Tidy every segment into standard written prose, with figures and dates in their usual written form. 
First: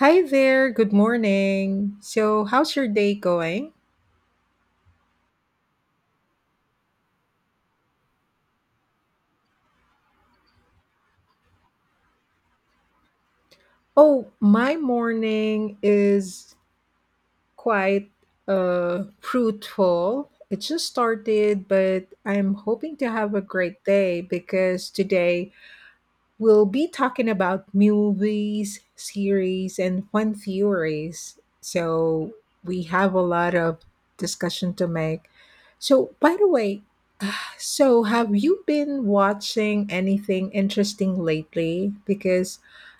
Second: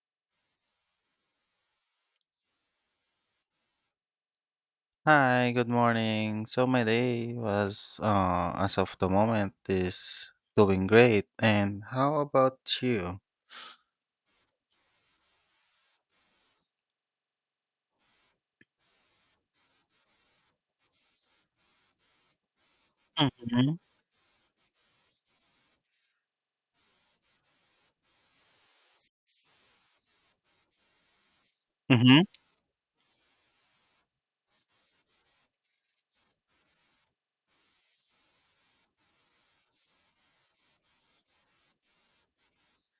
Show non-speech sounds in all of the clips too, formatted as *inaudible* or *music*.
Hi there, good morning. So, how's your day going? Hi, good morning. As of the moment, is doing great. And how about you? Oh, my morning is quite fruitful. It just started, but I'm hoping to have a Mm-hmm. great day because today we'll be talking about movies, series, and fun theories. Mm-hmm. So, we have a lot of discussion to make. So, by the way, have you been watching anything interesting lately? Because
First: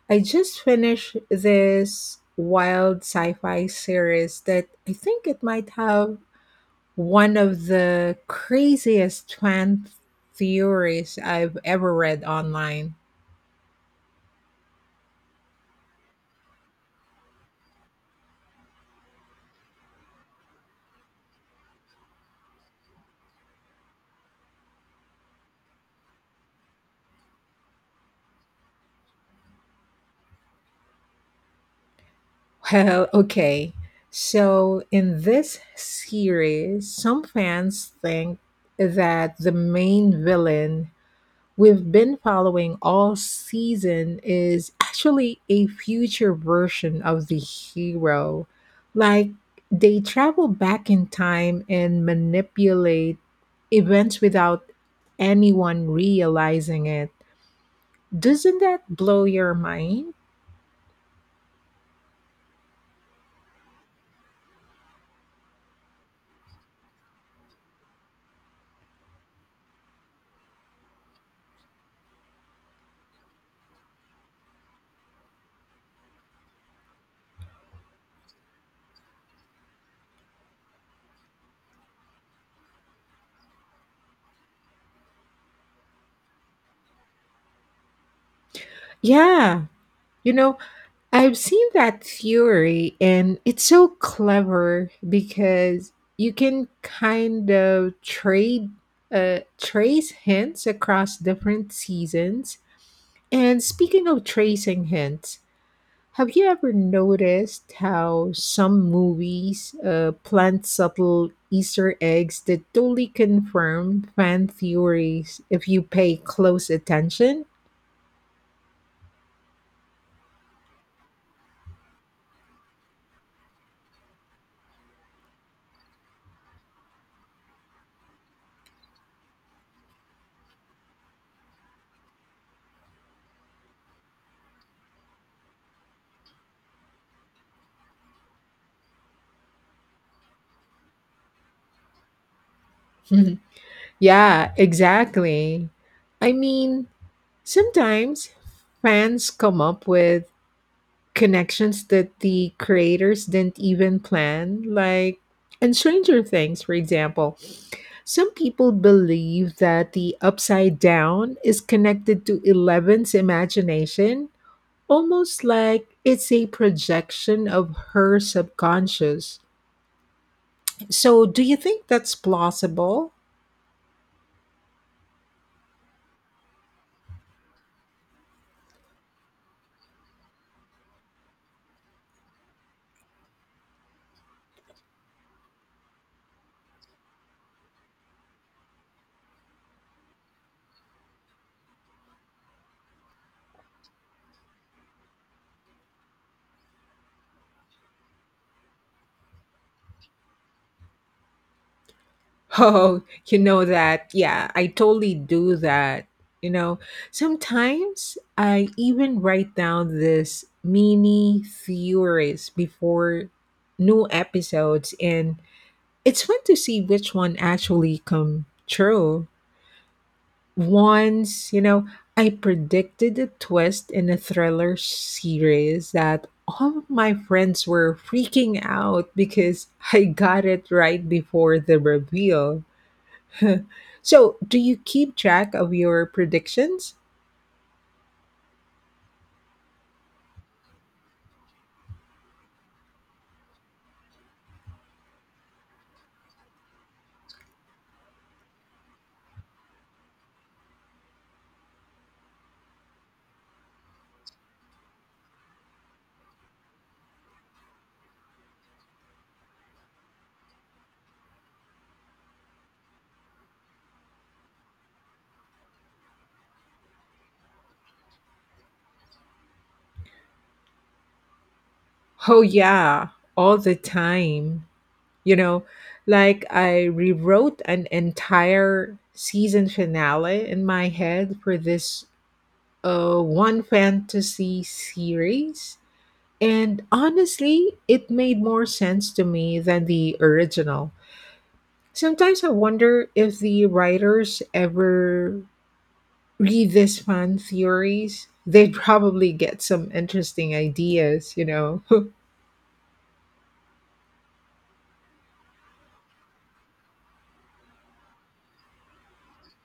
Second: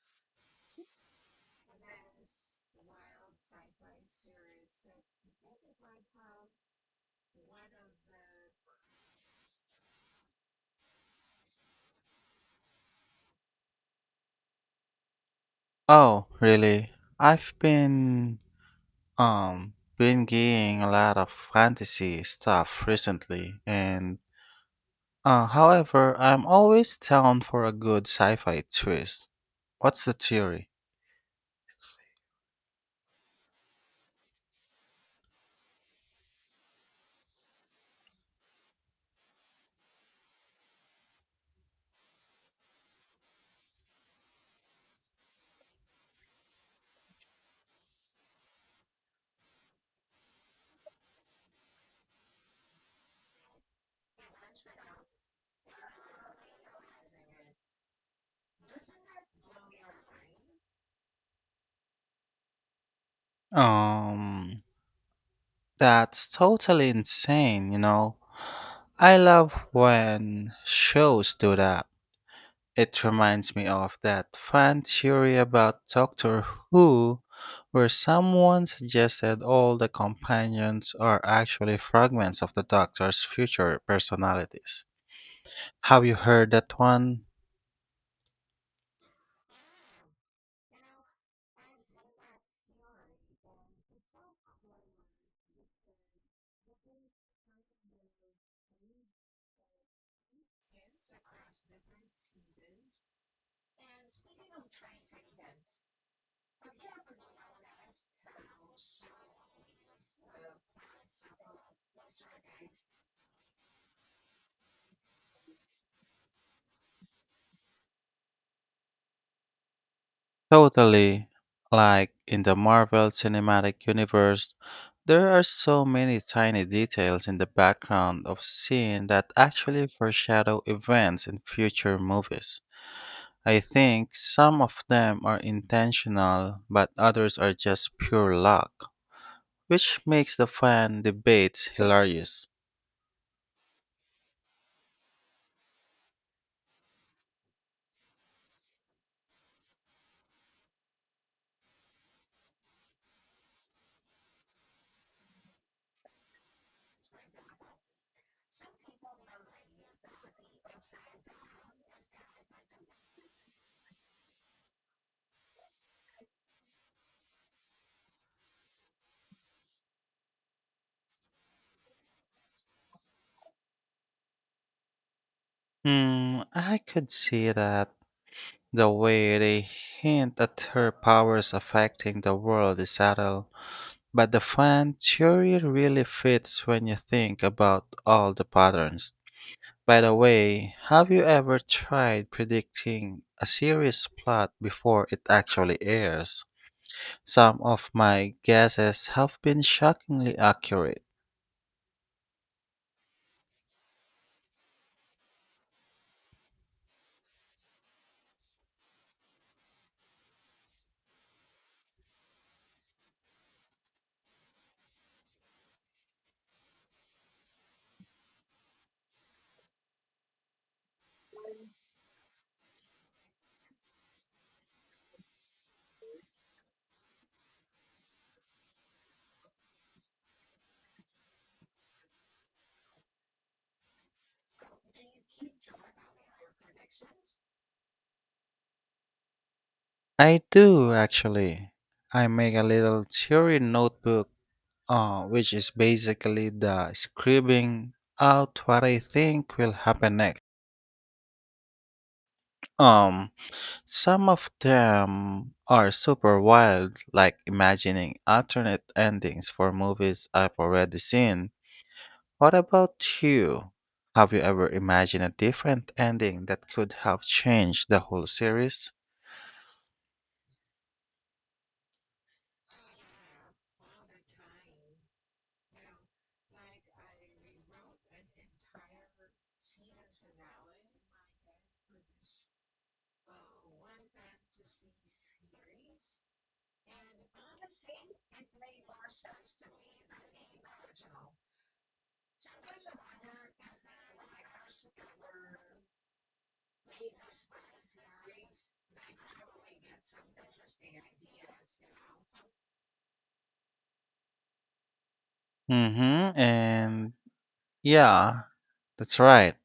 I just finished this wild sci fi series that I think it might have one of the craziest fan theories I've ever read online. Oh, really? I've um been getting a lot of fantasy stuff recently, and however, I'm always down for a good sci-fi twist. What's the theory? Well, okay. So, in this series, some fans think that the main villain we've been following all season is actually a future version of the hero. Like, they travel back in time and manipulate events without anyone realizing it. Doesn't that blow your mind? Um, that's totally insane, you know. I love when shows do that. It reminds me of that fan theory about Doctor Who, where someone suggested all the companions are actually fragments of the Doctor's future personalities. Have you heard that one? Yeah. You know, I've seen that theory and it's so clever because you can kind of trade trace hints across different seasons. And speaking of tracing hints, have you ever noticed how some movies plant subtle Easter eggs that totally confirm fan theories if you pay close attention? Totally. Like in the Marvel Cinematic Universe, there are so many tiny details in the background of scene that actually foreshadow events in future movies. I think some of them are intentional, but others are just pure luck, which makes the fan debates hilarious. *laughs* Yeah, exactly. I mean, sometimes fans come up with connections that the creators didn't even plan, like in Stranger Things, for example. Some people believe that the upside down is connected to Eleven's imagination, almost like it's a projection of her subconscious. So, do you think that's plausible? *laughs* Hmm, I could see that the way they hint at her powers affecting the world is subtle. But the fan theory really fits when you think about all the patterns. By the way, have you ever tried predicting a series plot before it actually airs? Some of my guesses have been shockingly accurate. Oh, you know that. Yeah, I totally do that. You know, sometimes I even write down this mini theories before new episodes and it's fun to see which one actually come true. Once, you know, I predicted a twist in a thriller series that all of my friends were freaking out because *laughs* I got it right before the reveal. *laughs* So, do you keep track of your predictions? I do, actually. I make a little theory notebook, which is basically the scribbling out what I think will happen next. Um, Some of them are super wild, like imagining alternate endings for movies I've already seen. What about you? Have you ever imagined a different ending that could have changed the whole series? Oh, yeah, all the time. You know, like I rewrote an entire season finale in my head for this one fantasy series. And honestly, it made more sense to me than the original. Sometimes I wonder if the writers ever read these fan theories, they'd probably get some interesting ideas, you know. *laughs* Mm-hmm. And yeah, that's right.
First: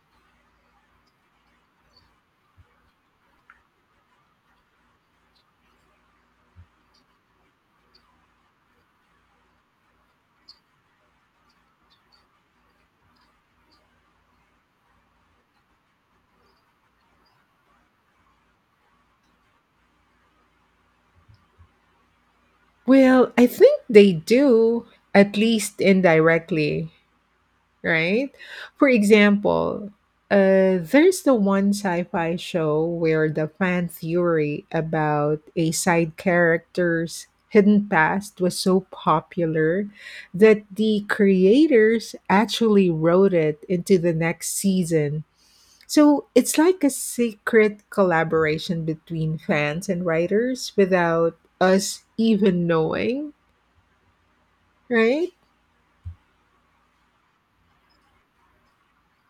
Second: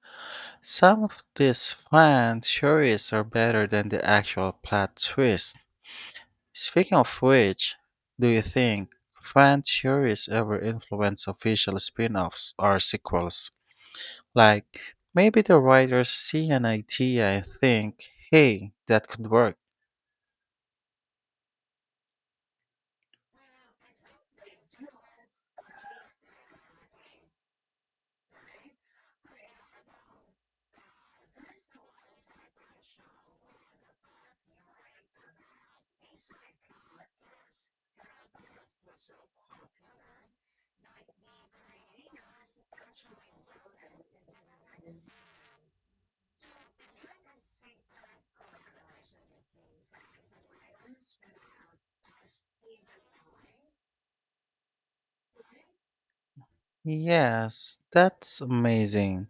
Some of these fan theories are better than the actual plot twist. Speaking of which, do you think fan theories ever influence official spin offs or sequels? Like, maybe the writers see an idea and think, hey, that could work. Well, I think they do, at least indirectly, right? For example, there's the one sci fi show where the fan theory about a side character's hidden past was so popular that the creators actually wrote it into the next season. So it's like a secret collaboration between fans and writers without us even knowing, right? Yes, that's amazing.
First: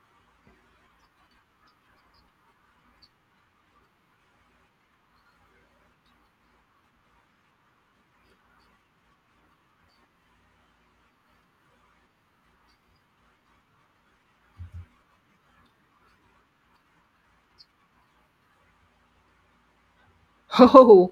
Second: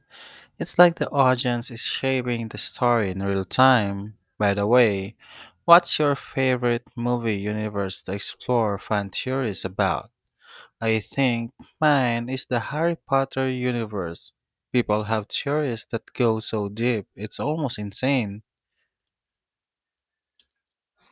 It's like the audience is shaping the story in real time. By the way, what's your favorite movie universe to explore fan theories about? I think mine is the Harry Potter universe. People have theories that go so deep, it's almost insane. *laughs* Oh.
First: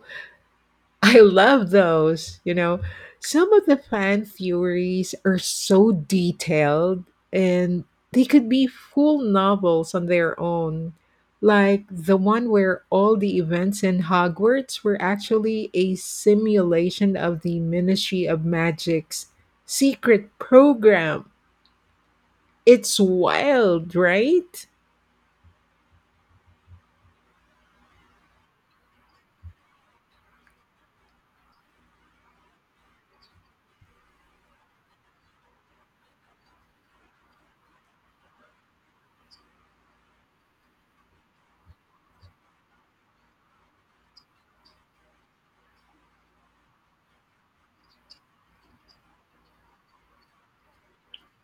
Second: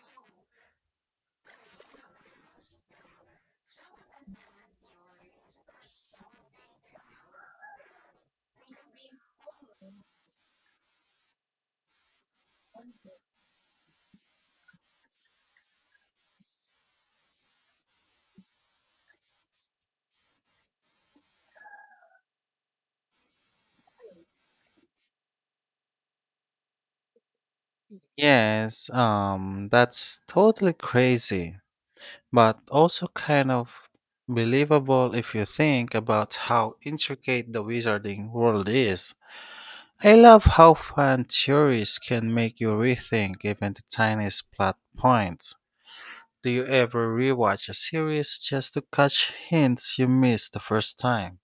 I love those. You know, some of the fan theories are so detailed and they could be full novels on their own. Like the one where all the events in Hogwarts were actually a simulation of the Ministry of Magic's secret program. It's wild, right? Yes, that's totally crazy, but also kind of believable if you think about how intricate the wizarding world is. I love how fan theories can make you rethink even the tiniest plot points. Do you ever rewatch a series just to catch hints you missed the first time?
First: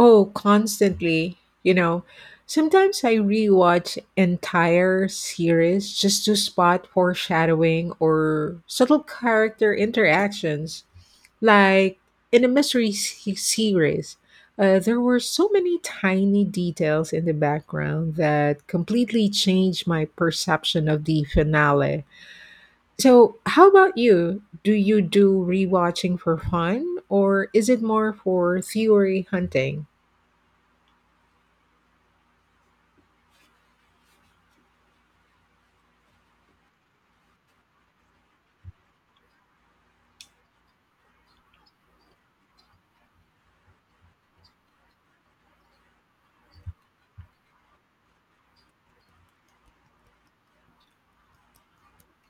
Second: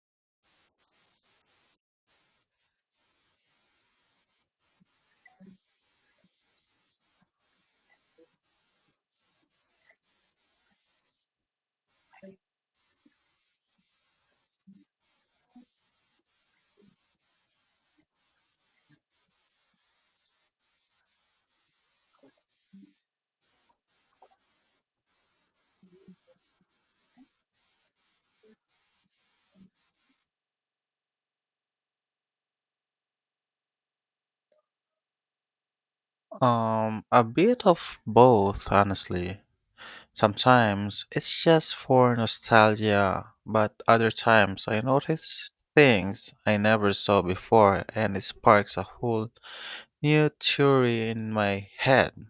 Oh, constantly. You know, sometimes I rewatch entire series just to spot foreshadowing or subtle character interactions. Like in a mystery series, there were so many tiny details in the background that completely changed my perception of the finale. So, how about you? Do you do rewatching for fun, or is it more for theory hunting? A bit of both, honestly. Sometimes it's just for nostalgia, but other times I notice things I never saw before and it sparks a whole new theory in my head.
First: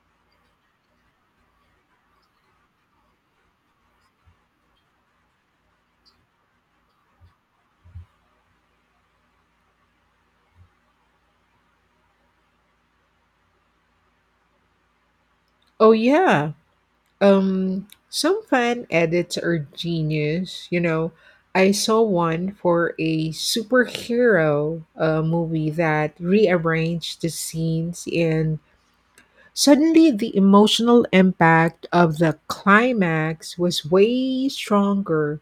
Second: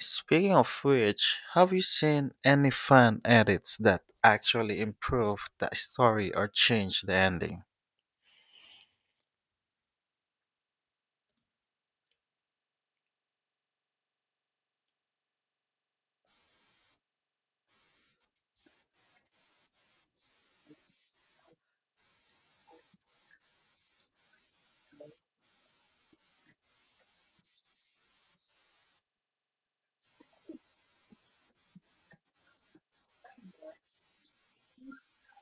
Speaking of which, have you seen any fan edits that actually improve the story or change the ending? Oh yeah. Some fan edits are genius, you know. I saw one for a superhero movie that rearranged the scenes and suddenly the emotional impact of the climax was way stronger.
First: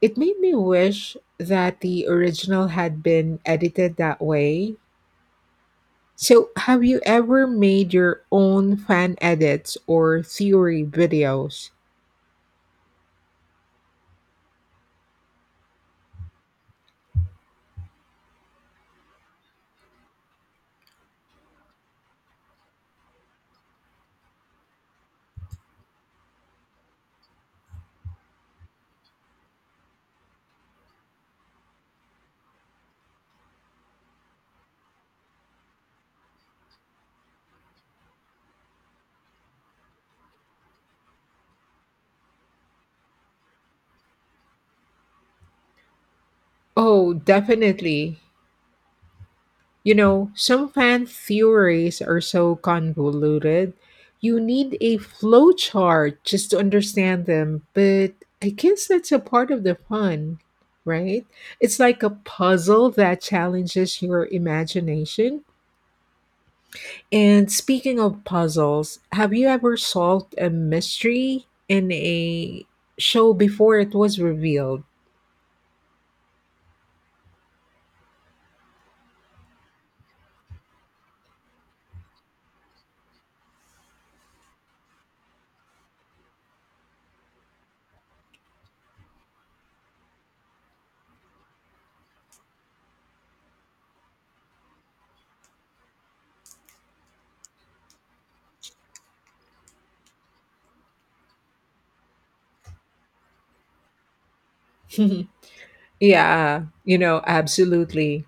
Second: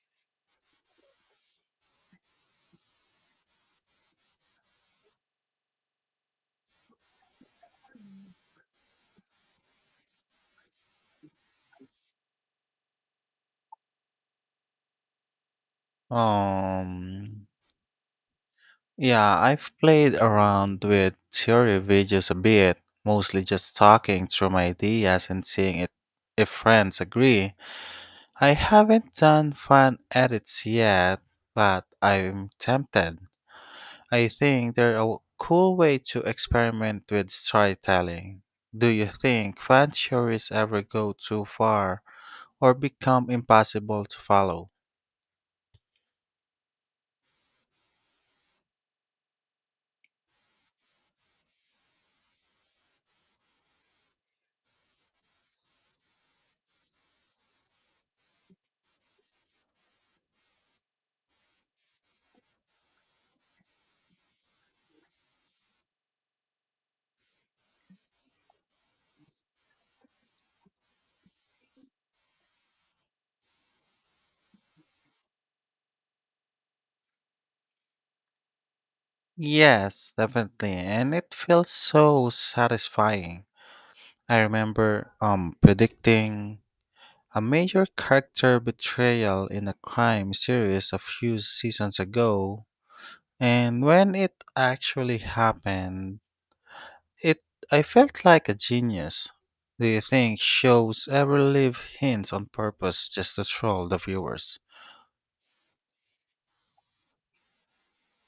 It made me wish that the original had been edited that way. So, have you ever made your own fan edits or theory videos? Um, Yeah, I've played around with theory videos a bit, mostly just talking through my ideas and seeing it if friends agree. I haven't done fan edits yet, but I'm tempted. I think they're a cool way to experiment with storytelling. Do you think fan theories ever go too far or become impossible to follow? Oh, definitely. You know, some fan theories are so convoluted. You need a flowchart just to understand them, but I guess that's a part of the fun, right? It's like a puzzle that challenges your imagination. And speaking of puzzles, have you ever solved a mystery in a show before it was revealed? Yes, definitely, and it feels so satisfying. I remember predicting a major character betrayal in a crime series a few seasons ago, and when it actually happened, it I felt like a genius. Do you think shows ever leave hints on purpose just to troll the viewers? *laughs* Yeah, absolutely.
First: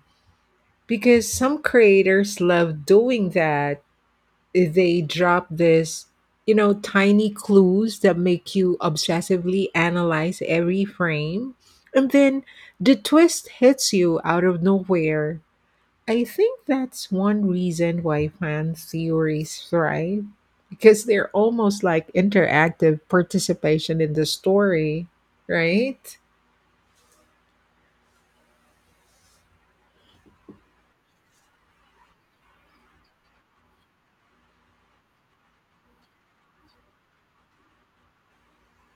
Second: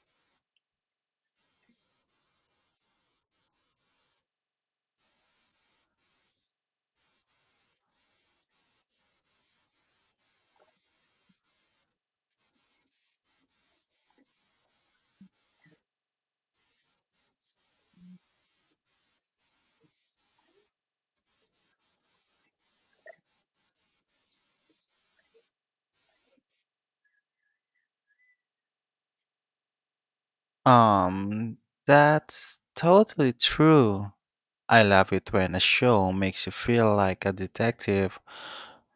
Because some creators love doing that. They drop this tiny clues that make you obsessively analyze every frame, and then the twist hits you out of nowhere. I think that's one reason why fan theories thrive because they're almost like interactive participation in the story, right? Um, that's totally true. I love it when a show makes you feel like a detective.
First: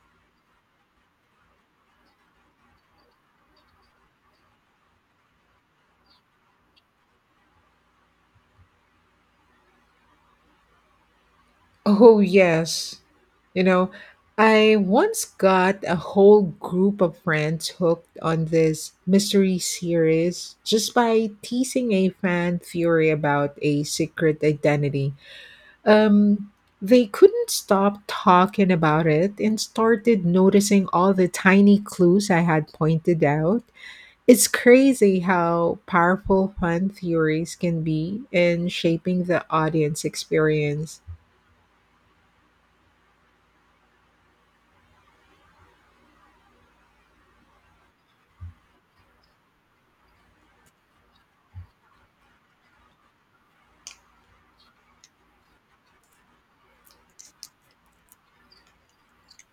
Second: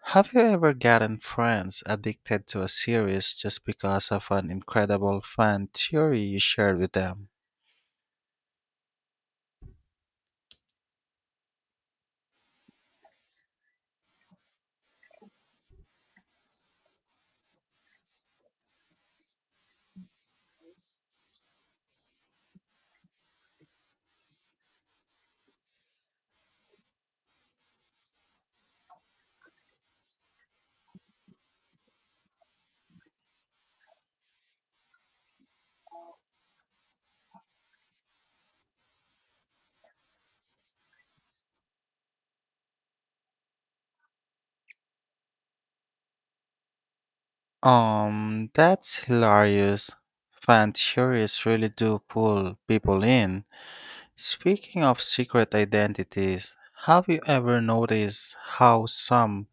Have you ever gotten friends addicted to a series just because of an incredible fan theory you shared with them? Oh, yes. You know, I once got a whole group of friends hooked on this mystery series just by teasing a fan theory about a secret identity. Um, they couldn't stop talking about it and started noticing all the tiny clues I had pointed out. It's crazy how powerful fan theories can be in shaping the audience experience. That's hilarious. Fan theories really do pull people in. Speaking of secret identities, have you ever noticed how some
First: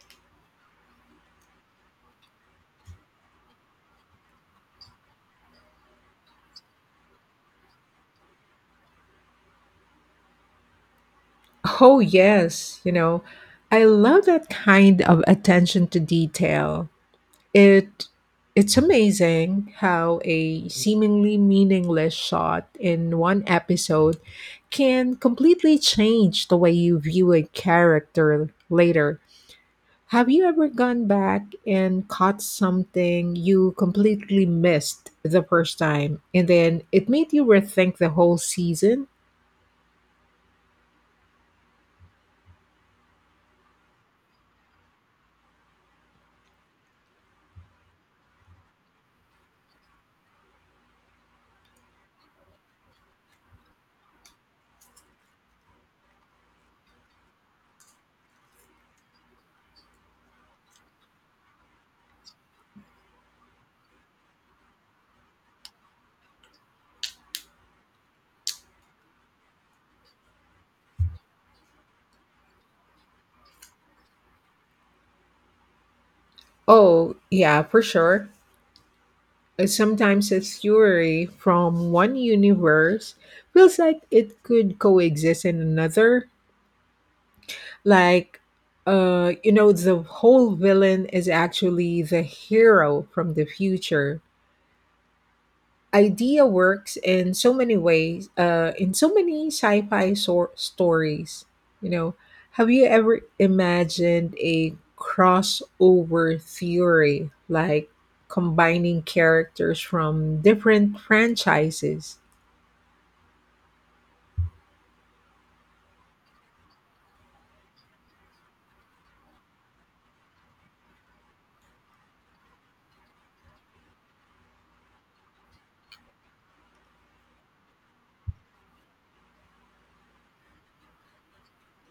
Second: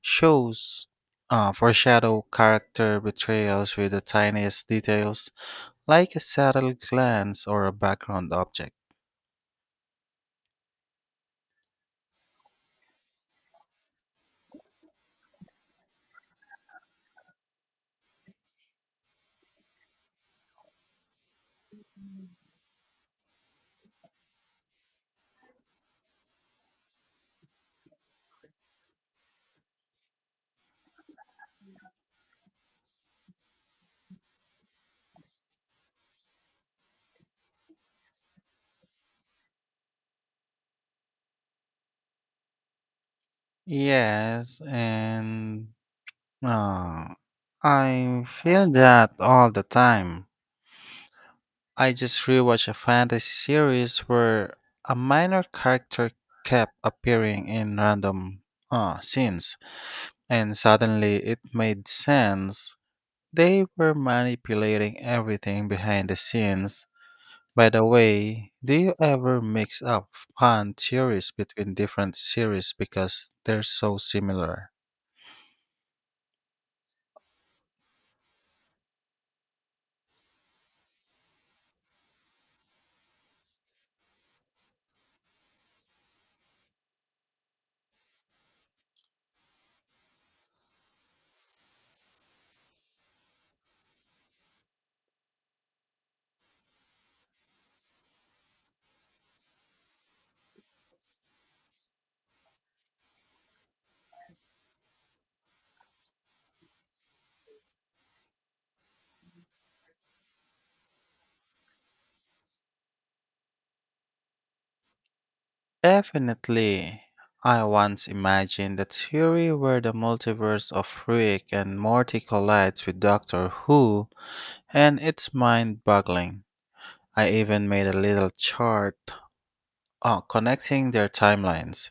shows foreshadow character betrayals with the tiniest details? Like a subtle glance or a background object. Oh, yes. You know, I love that kind of attention to detail. It it's amazing how a seemingly meaningless shot in one episode can completely change the way you view a character later. Have you ever gone back and caught something you completely missed the first time and then it made you rethink the whole season? Yes, and uh, I feel that all the time. I just rewatched a fantasy series where a minor character kept appearing in random scenes, and suddenly it made sense. They were manipulating everything behind the scenes. By the way, do you ever mix up fan theories between different series because they're so similar? Oh, yeah, for sure. Sometimes a theory from one universe feels like it could coexist in another. Like, the whole villain is actually the hero from the future. Idea works in so many ways, in so many sci fi stories. You know, have you ever imagined a crossover theory like combining characters from different franchises? Definitely. I once imagined a theory where the multiverse of Rick and Morty collides with Doctor Who, and it's mind boggling. I even made a little chart connecting their timelines.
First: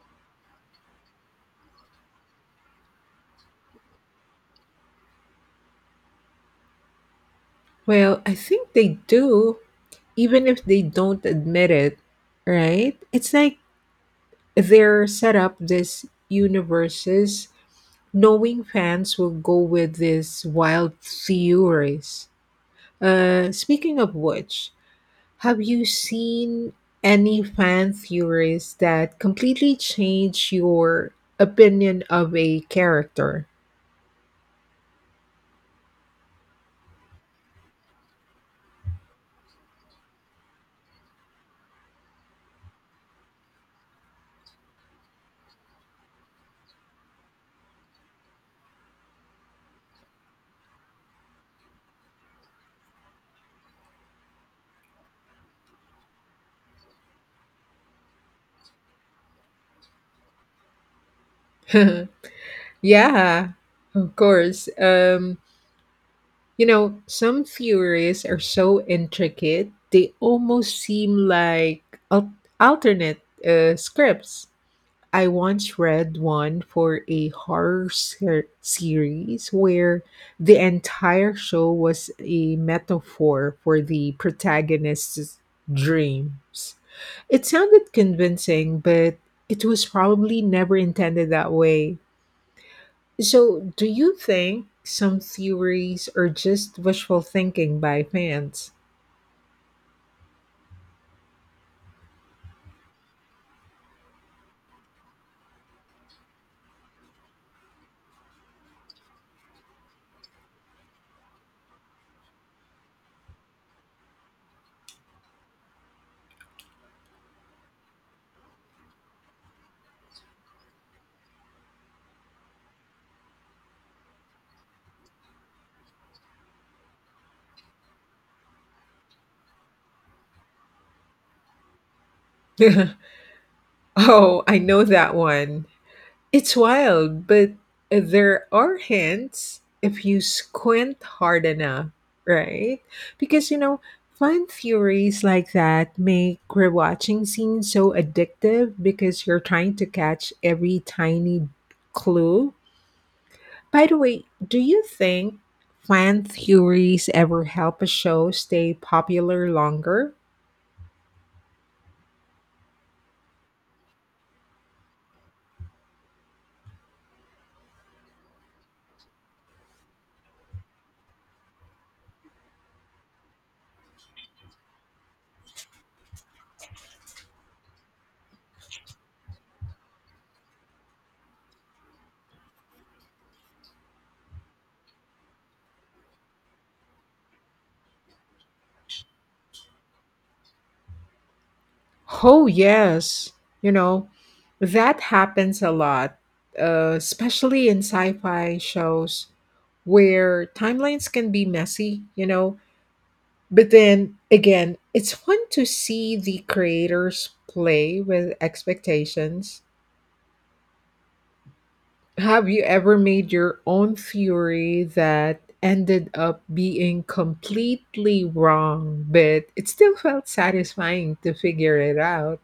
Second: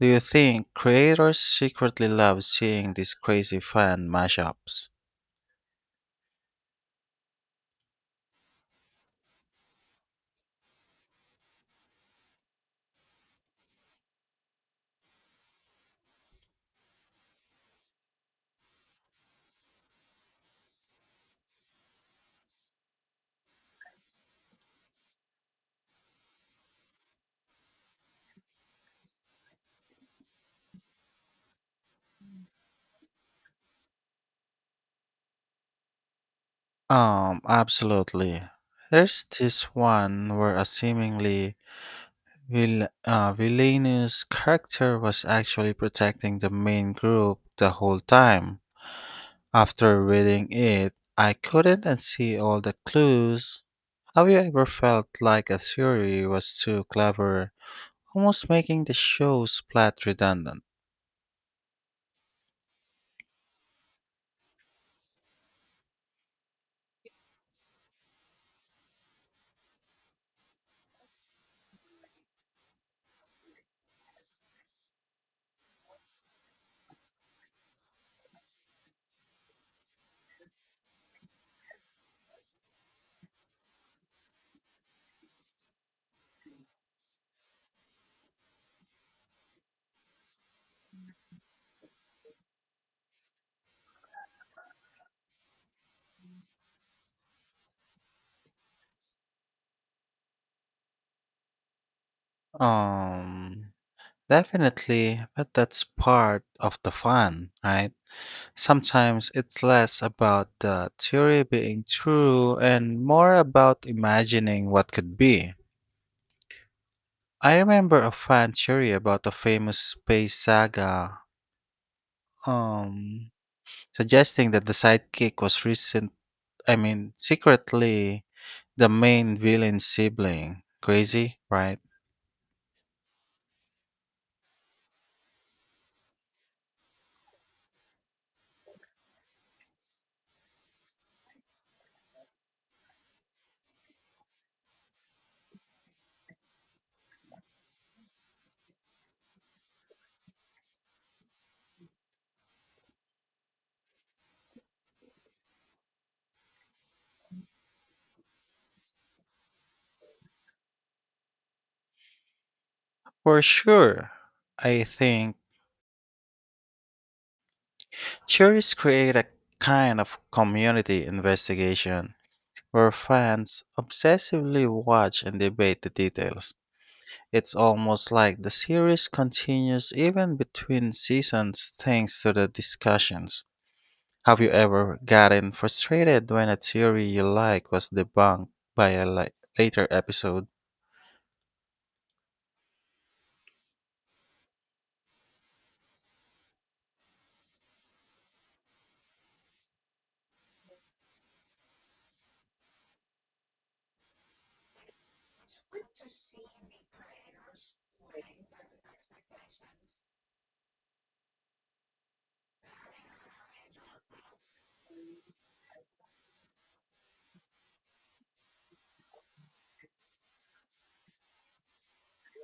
Do you think creators secretly love seeing these crazy fan mashups? Well, I think they do, even if they don't admit it, right? It's like they're set up this universes knowing fans will go with these wild theories. Speaking of which, have you seen any fan theories that completely change your opinion of a character? Absolutely. There's this one where a seemingly villainous character was actually protecting the main group the whole time. After reading it, I couldn't unsee all the clues. Have you ever felt like a theory was too clever, almost making the show's plot redundant? *laughs* Yeah, of course. Some theories are so intricate, they almost seem like al- alternate scripts. I once read one for a horror series where the entire show was a metaphor for the protagonist's dreams. It sounded convincing, but it was probably never intended that way. So, do you think some theories are just wishful thinking by fans? Um, Definitely, but that's part of the fun, right? Sometimes it's less about the theory being true and more about imagining what could be. I remember a fan theory about a famous space saga, um, suggesting that the sidekick was secretly the main villain's sibling. Crazy, right? *laughs* Oh, I know that one. It's wild, but there are hints if you squint hard enough, right? Because, fun theories like that make rewatching scenes so addictive because you're trying to catch every tiny clue. By the way, do you think fan theories ever help a show stay popular longer? For sure. I think theories create a kind of community investigation where fans obsessively watch and debate the details. It's almost like the series continues even between seasons thanks to the discussions. Have you ever gotten frustrated when a theory you like was debunked by a la- later episode? Oh, yes. You know, that happens a lot, especially in sci fi shows where timelines can be messy. But then again, it's fun to see the creators play with expectations. Have you ever made your own theory that ended up being completely wrong, but it still felt satisfying to figure it out?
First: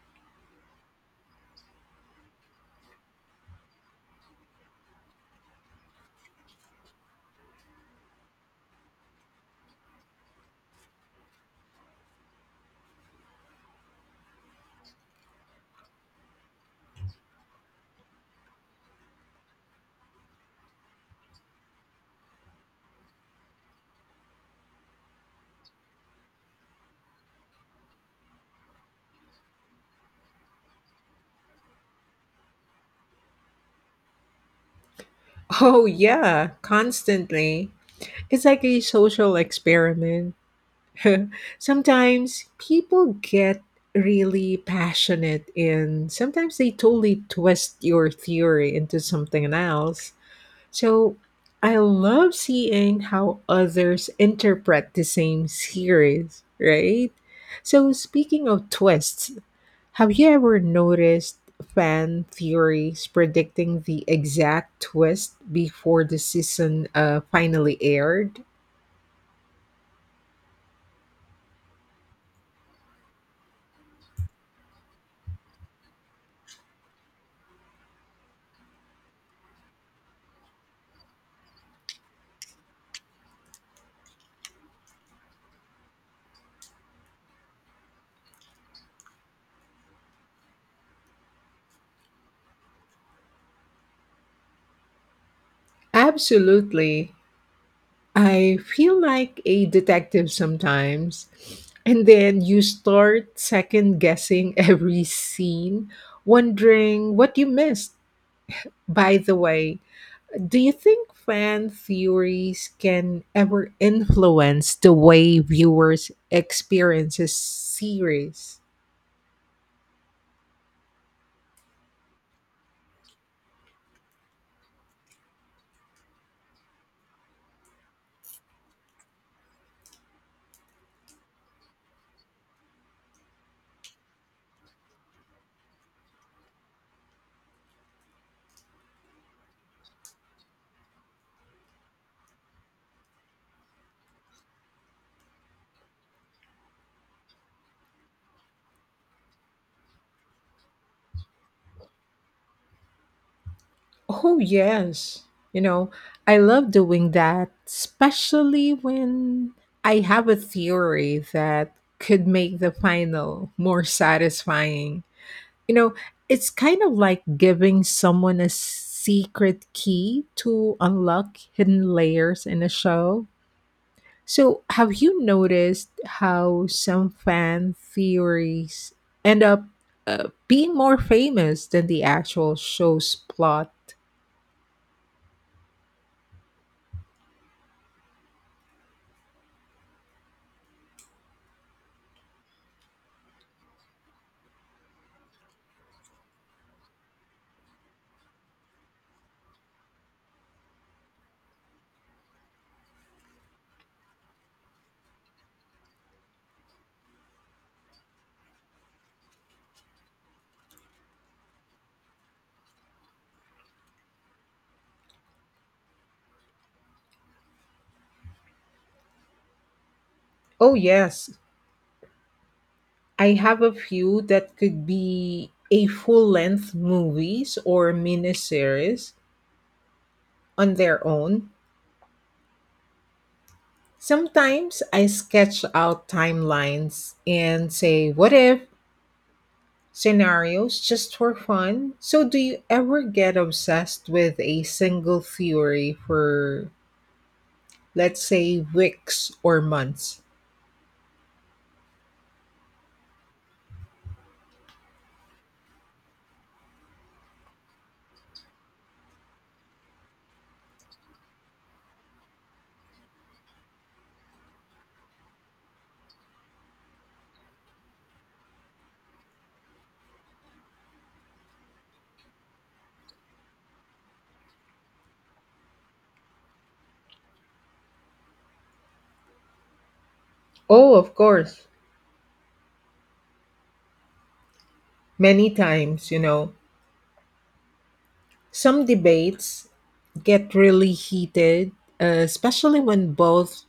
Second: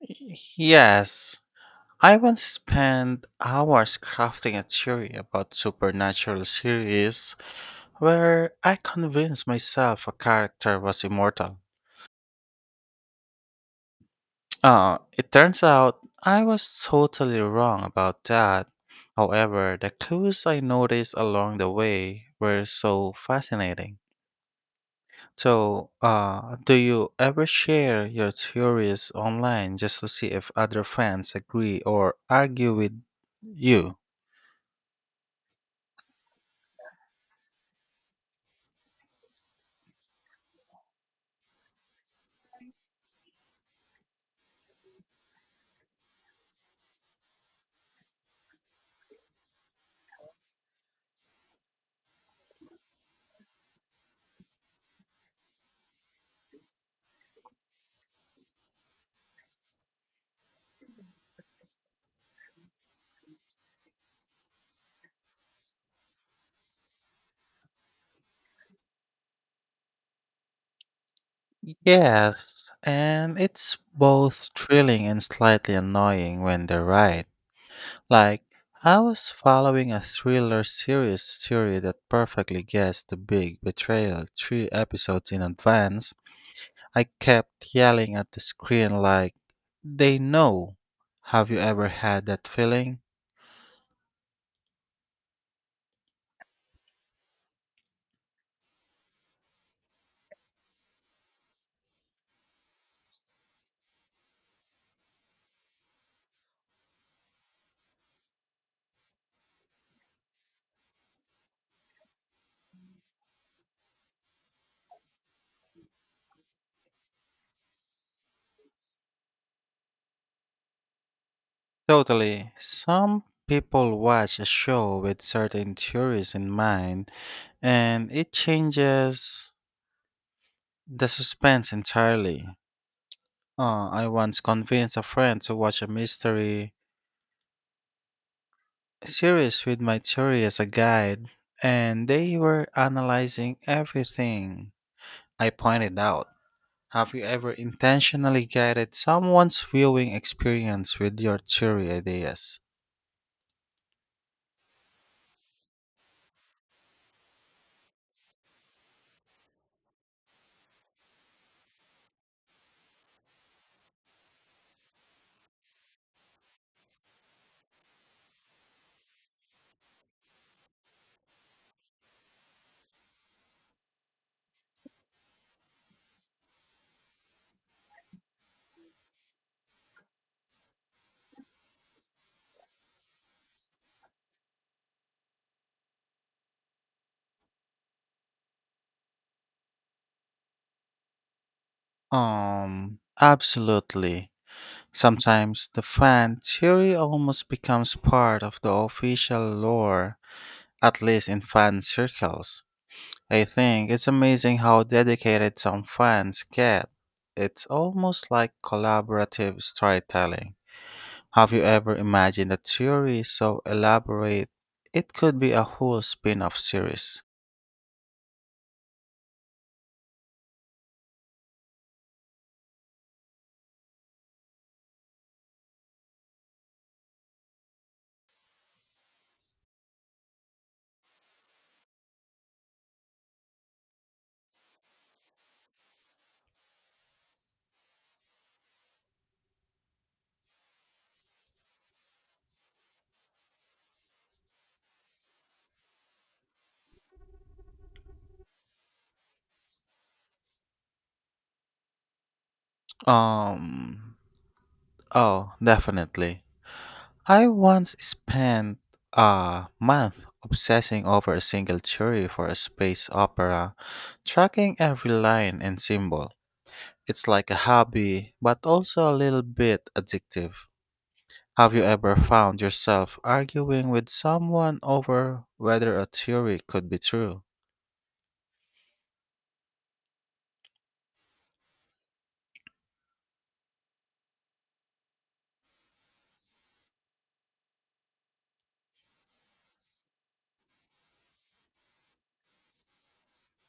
Yes. I once spent hours crafting a theory about supernatural series where I convinced myself a character was immortal. It turns out I was totally wrong about that. However, the clues I noticed along the way were so fascinating. So, do you ever share your theories online just to see if other fans agree or argue with you? Oh, yeah, constantly. It's like a social experiment. *laughs* Sometimes people get really passionate, and sometimes they totally twist your theory into something else. So I love seeing how others interpret the same series, right? So, speaking of twists, have you ever noticed fan theories predicting the exact twist before the season finally aired? Yes, and it's both thrilling and slightly annoying when they're right. Like, I was following a thriller series story that perfectly guessed the big betrayal three episodes in advance. I kept yelling at the screen, like, they know. Have you ever had that feeling? Absolutely. I feel like a detective sometimes. And then you start second guessing *laughs* every scene, wondering what you missed. By the way, do you think fan theories can ever influence the way viewers experiences series? Totally. Some people watch a show with certain theories in mind, and it changes the suspense entirely. I once convinced a friend to watch a mystery series with my theory as a guide, and they were analyzing everything I pointed out. Have you ever intentionally guided someone's viewing experience with your theory ideas? Oh, yes. You know, I love doing that, especially when I have a theory that could make the final more satisfying. You know, it's kind of like giving someone a secret key to unlock hidden layers in a show. So, have you noticed how some fan theories end up being more famous than the actual show's plot? Absolutely. Sometimes the fan theory almost becomes part of the official lore, at least in fan circles. I think it's amazing how dedicated some fans get. It's almost like collaborative storytelling. Have you ever imagined a theory so elaborate it could be a whole spin-off series? Oh, yes. I have a few that could be a full length movies or miniseries on their own. Sometimes I sketch out timelines and say, what if scenarios just for fun? So, do you ever get obsessed with a single theory for, let's say, weeks or months? Um, oh, definitely. I once spent a month obsessing over a single theory for a space opera, tracking every line and symbol. It's like a hobby, but also a little bit addictive. Have you ever found yourself arguing with someone over whether a theory could be true? Oh, of course. Many times, you know. Some debates get really heated, especially when both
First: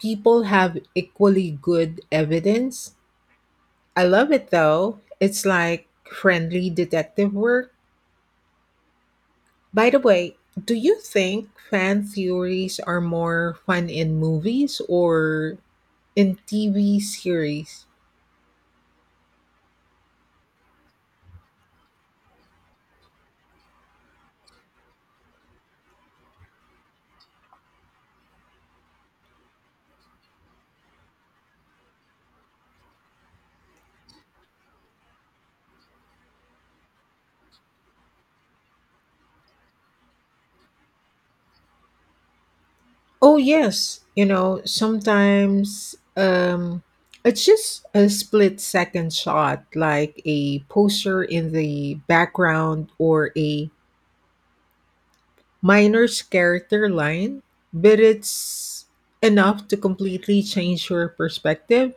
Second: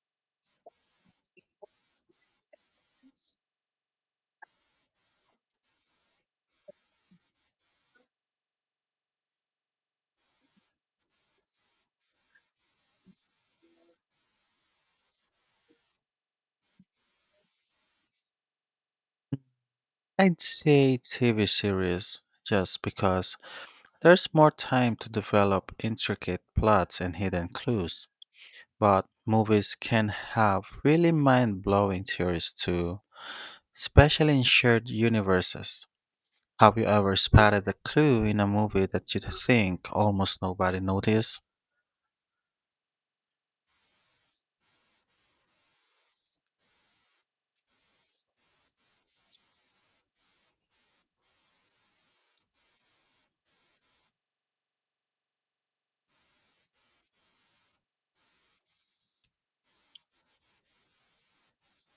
people have equally good evidence. I love it though. It's like friendly detective work. By the way, do you think fan theories are more fun in movies or in TV series? I'd say TV series, just because there's more time to develop intricate plots and hidden clues. But movies can have really mind blowing theories too, especially in shared universes. Have you ever spotted a clue in a movie that you think almost nobody noticed? Oh, yes. You know, sometimes it's just a split second shot, like a poster in the background or a minor's character line, but it's enough to completely change your perspective.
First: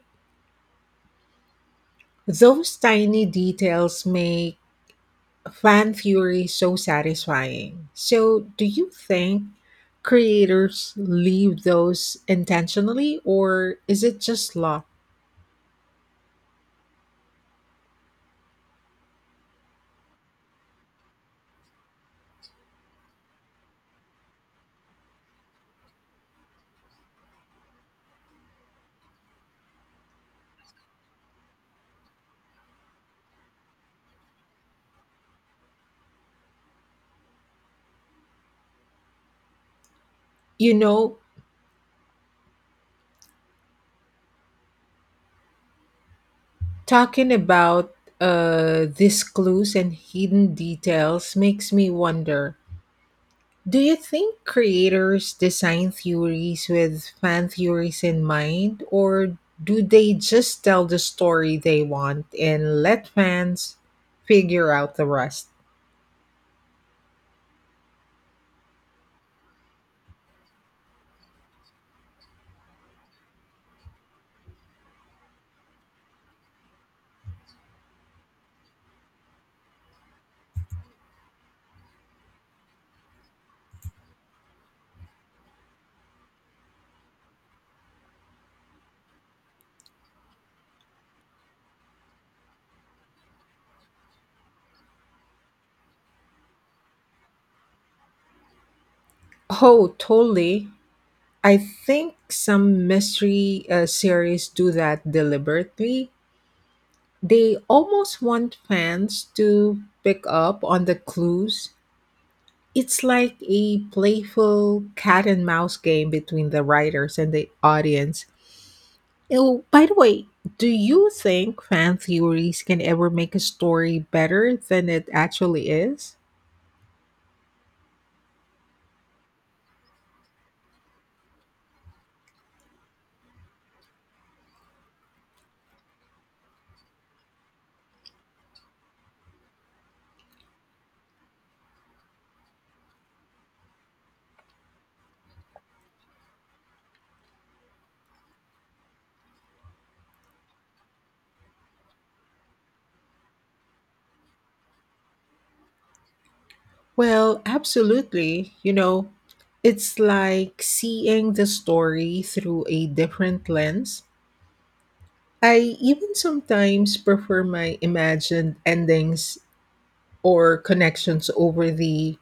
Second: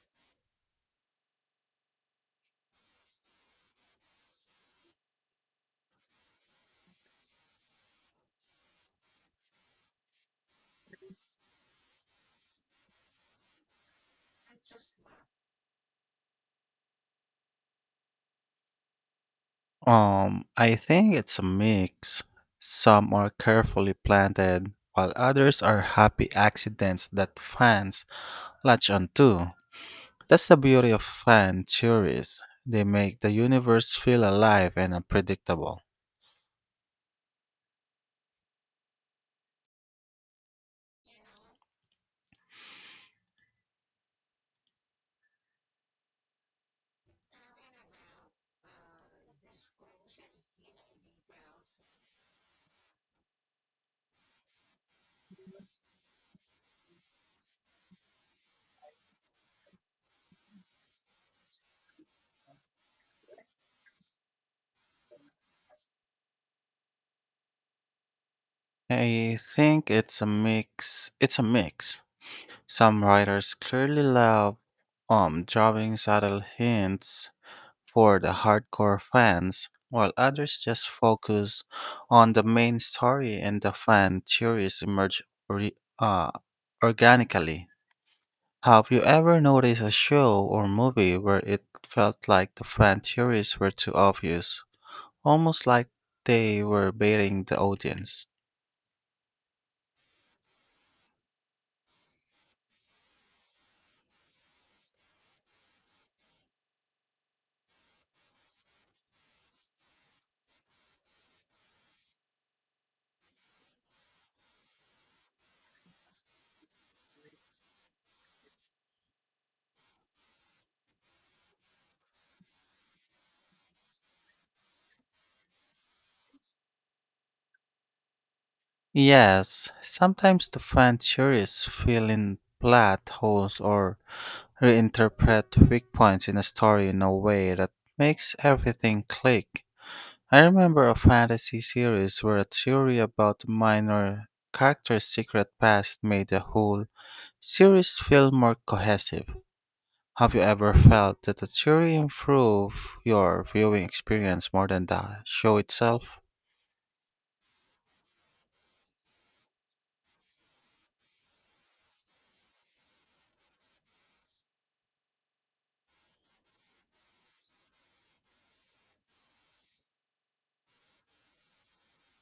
Those tiny details make fan theory so satisfying. So, do you think creators leave those intentionally, or is it just luck? I think it's a mix. Some are carefully planted, while others are happy accidents that fans latch onto. That's the beauty of fan theories. They make the universe feel alive and unpredictable. You know, talking about these clues and hidden details makes me wonder. Do you think creators design theories with fan theories in mind, or do they just tell the story they want and let fans figure out the rest? I think it's a mix. It's a mix. Some writers clearly love drawing subtle hints for the hardcore fans, while others just focus on the main story and the fan theories emerge organically. Have you ever noticed a show or movie where it felt like the fan theories were too obvious, almost like they were baiting the audience? Oh, totally. I think some mystery series do that deliberately. They almost want fans to pick up on the clues. It's like a playful cat and mouse game between the writers and the audience. Oh, by the way, do you think fan theories can ever make a story better than it actually is? Yes, sometimes the fan theories fill in plot holes or reinterpret weak points in a story in a way that makes everything click. I remember a fantasy series where a theory about a minor character's secret past made the whole series feel more cohesive. Have you ever felt that a theory improved your viewing experience more than the show itself? Well, absolutely. You know, it's like seeing the story through a different lens. I even sometimes prefer my imagined endings or connections over the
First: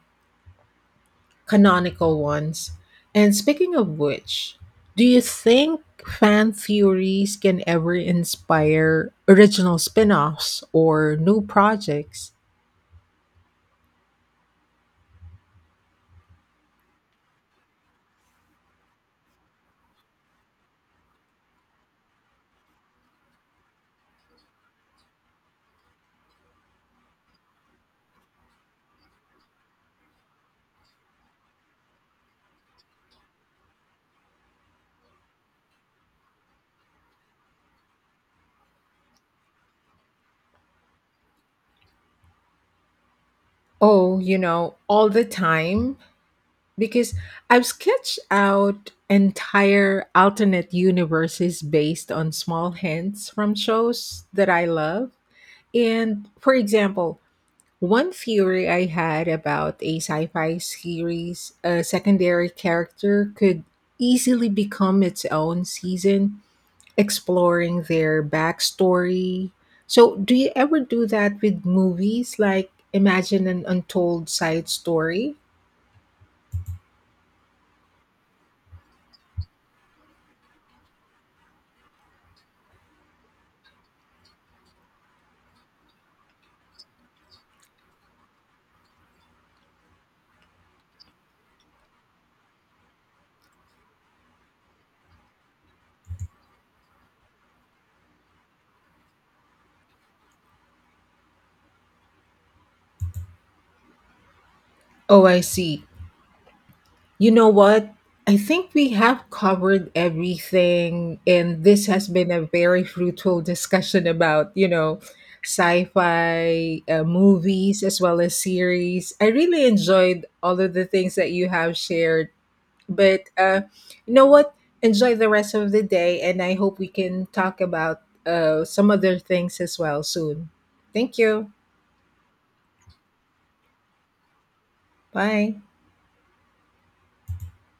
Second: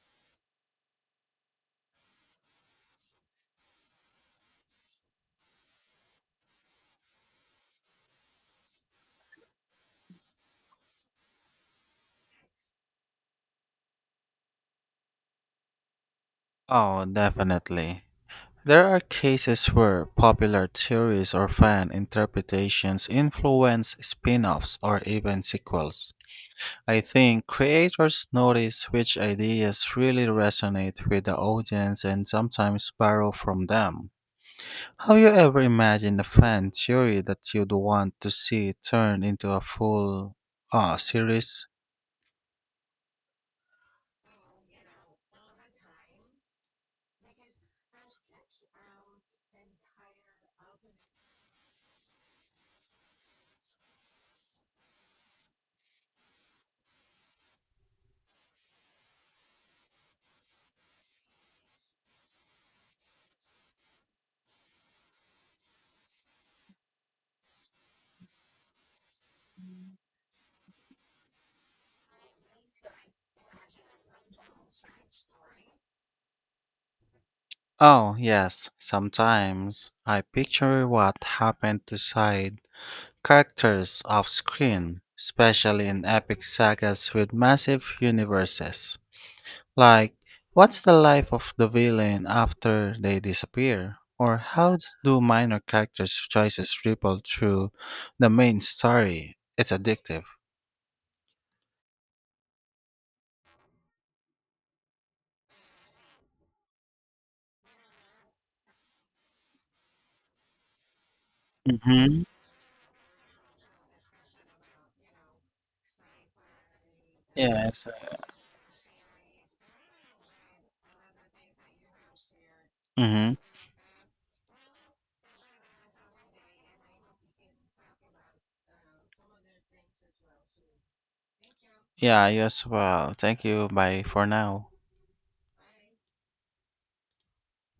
canonical ones. And speaking of which, do you think fan theories can ever inspire original spin offs or new projects? Oh, definitely. There are cases where popular theories or fan interpretations influence spin offs or even sequels. I think creators notice which ideas really resonate with the audience and sometimes borrow from them. Have you ever imagined a fan theory that you'd want to see turned into a full series? Oh, all the time. Because I've sketched out entire alternate universes based on small hints from shows that I love. And for example, one theory I had about a sci fi series, a secondary character could easily become its own season, exploring their backstory. So, do you ever do that with movies? Like, imagine an untold side story? Oh, yes, sometimes. I picture what happened to Side Characters off screen, especially in epic sagas with massive universes. Like, what's the life of the villain after they disappear? Or how do minor characters' choices ripple through the main story? It's addictive. Oh, I see. You know what? I think we have covered everything, and this has Hmm. been a very fruitful discussion about sci fi movies Yes. as well as series. I really enjoyed all of the things that you have shared, but Mm-hmm. You know what? Enjoy the rest of the day, and I hope we can talk about some other things as well soon. Thank you. Yeah, you as well. Thank you. Bye for now. Bye.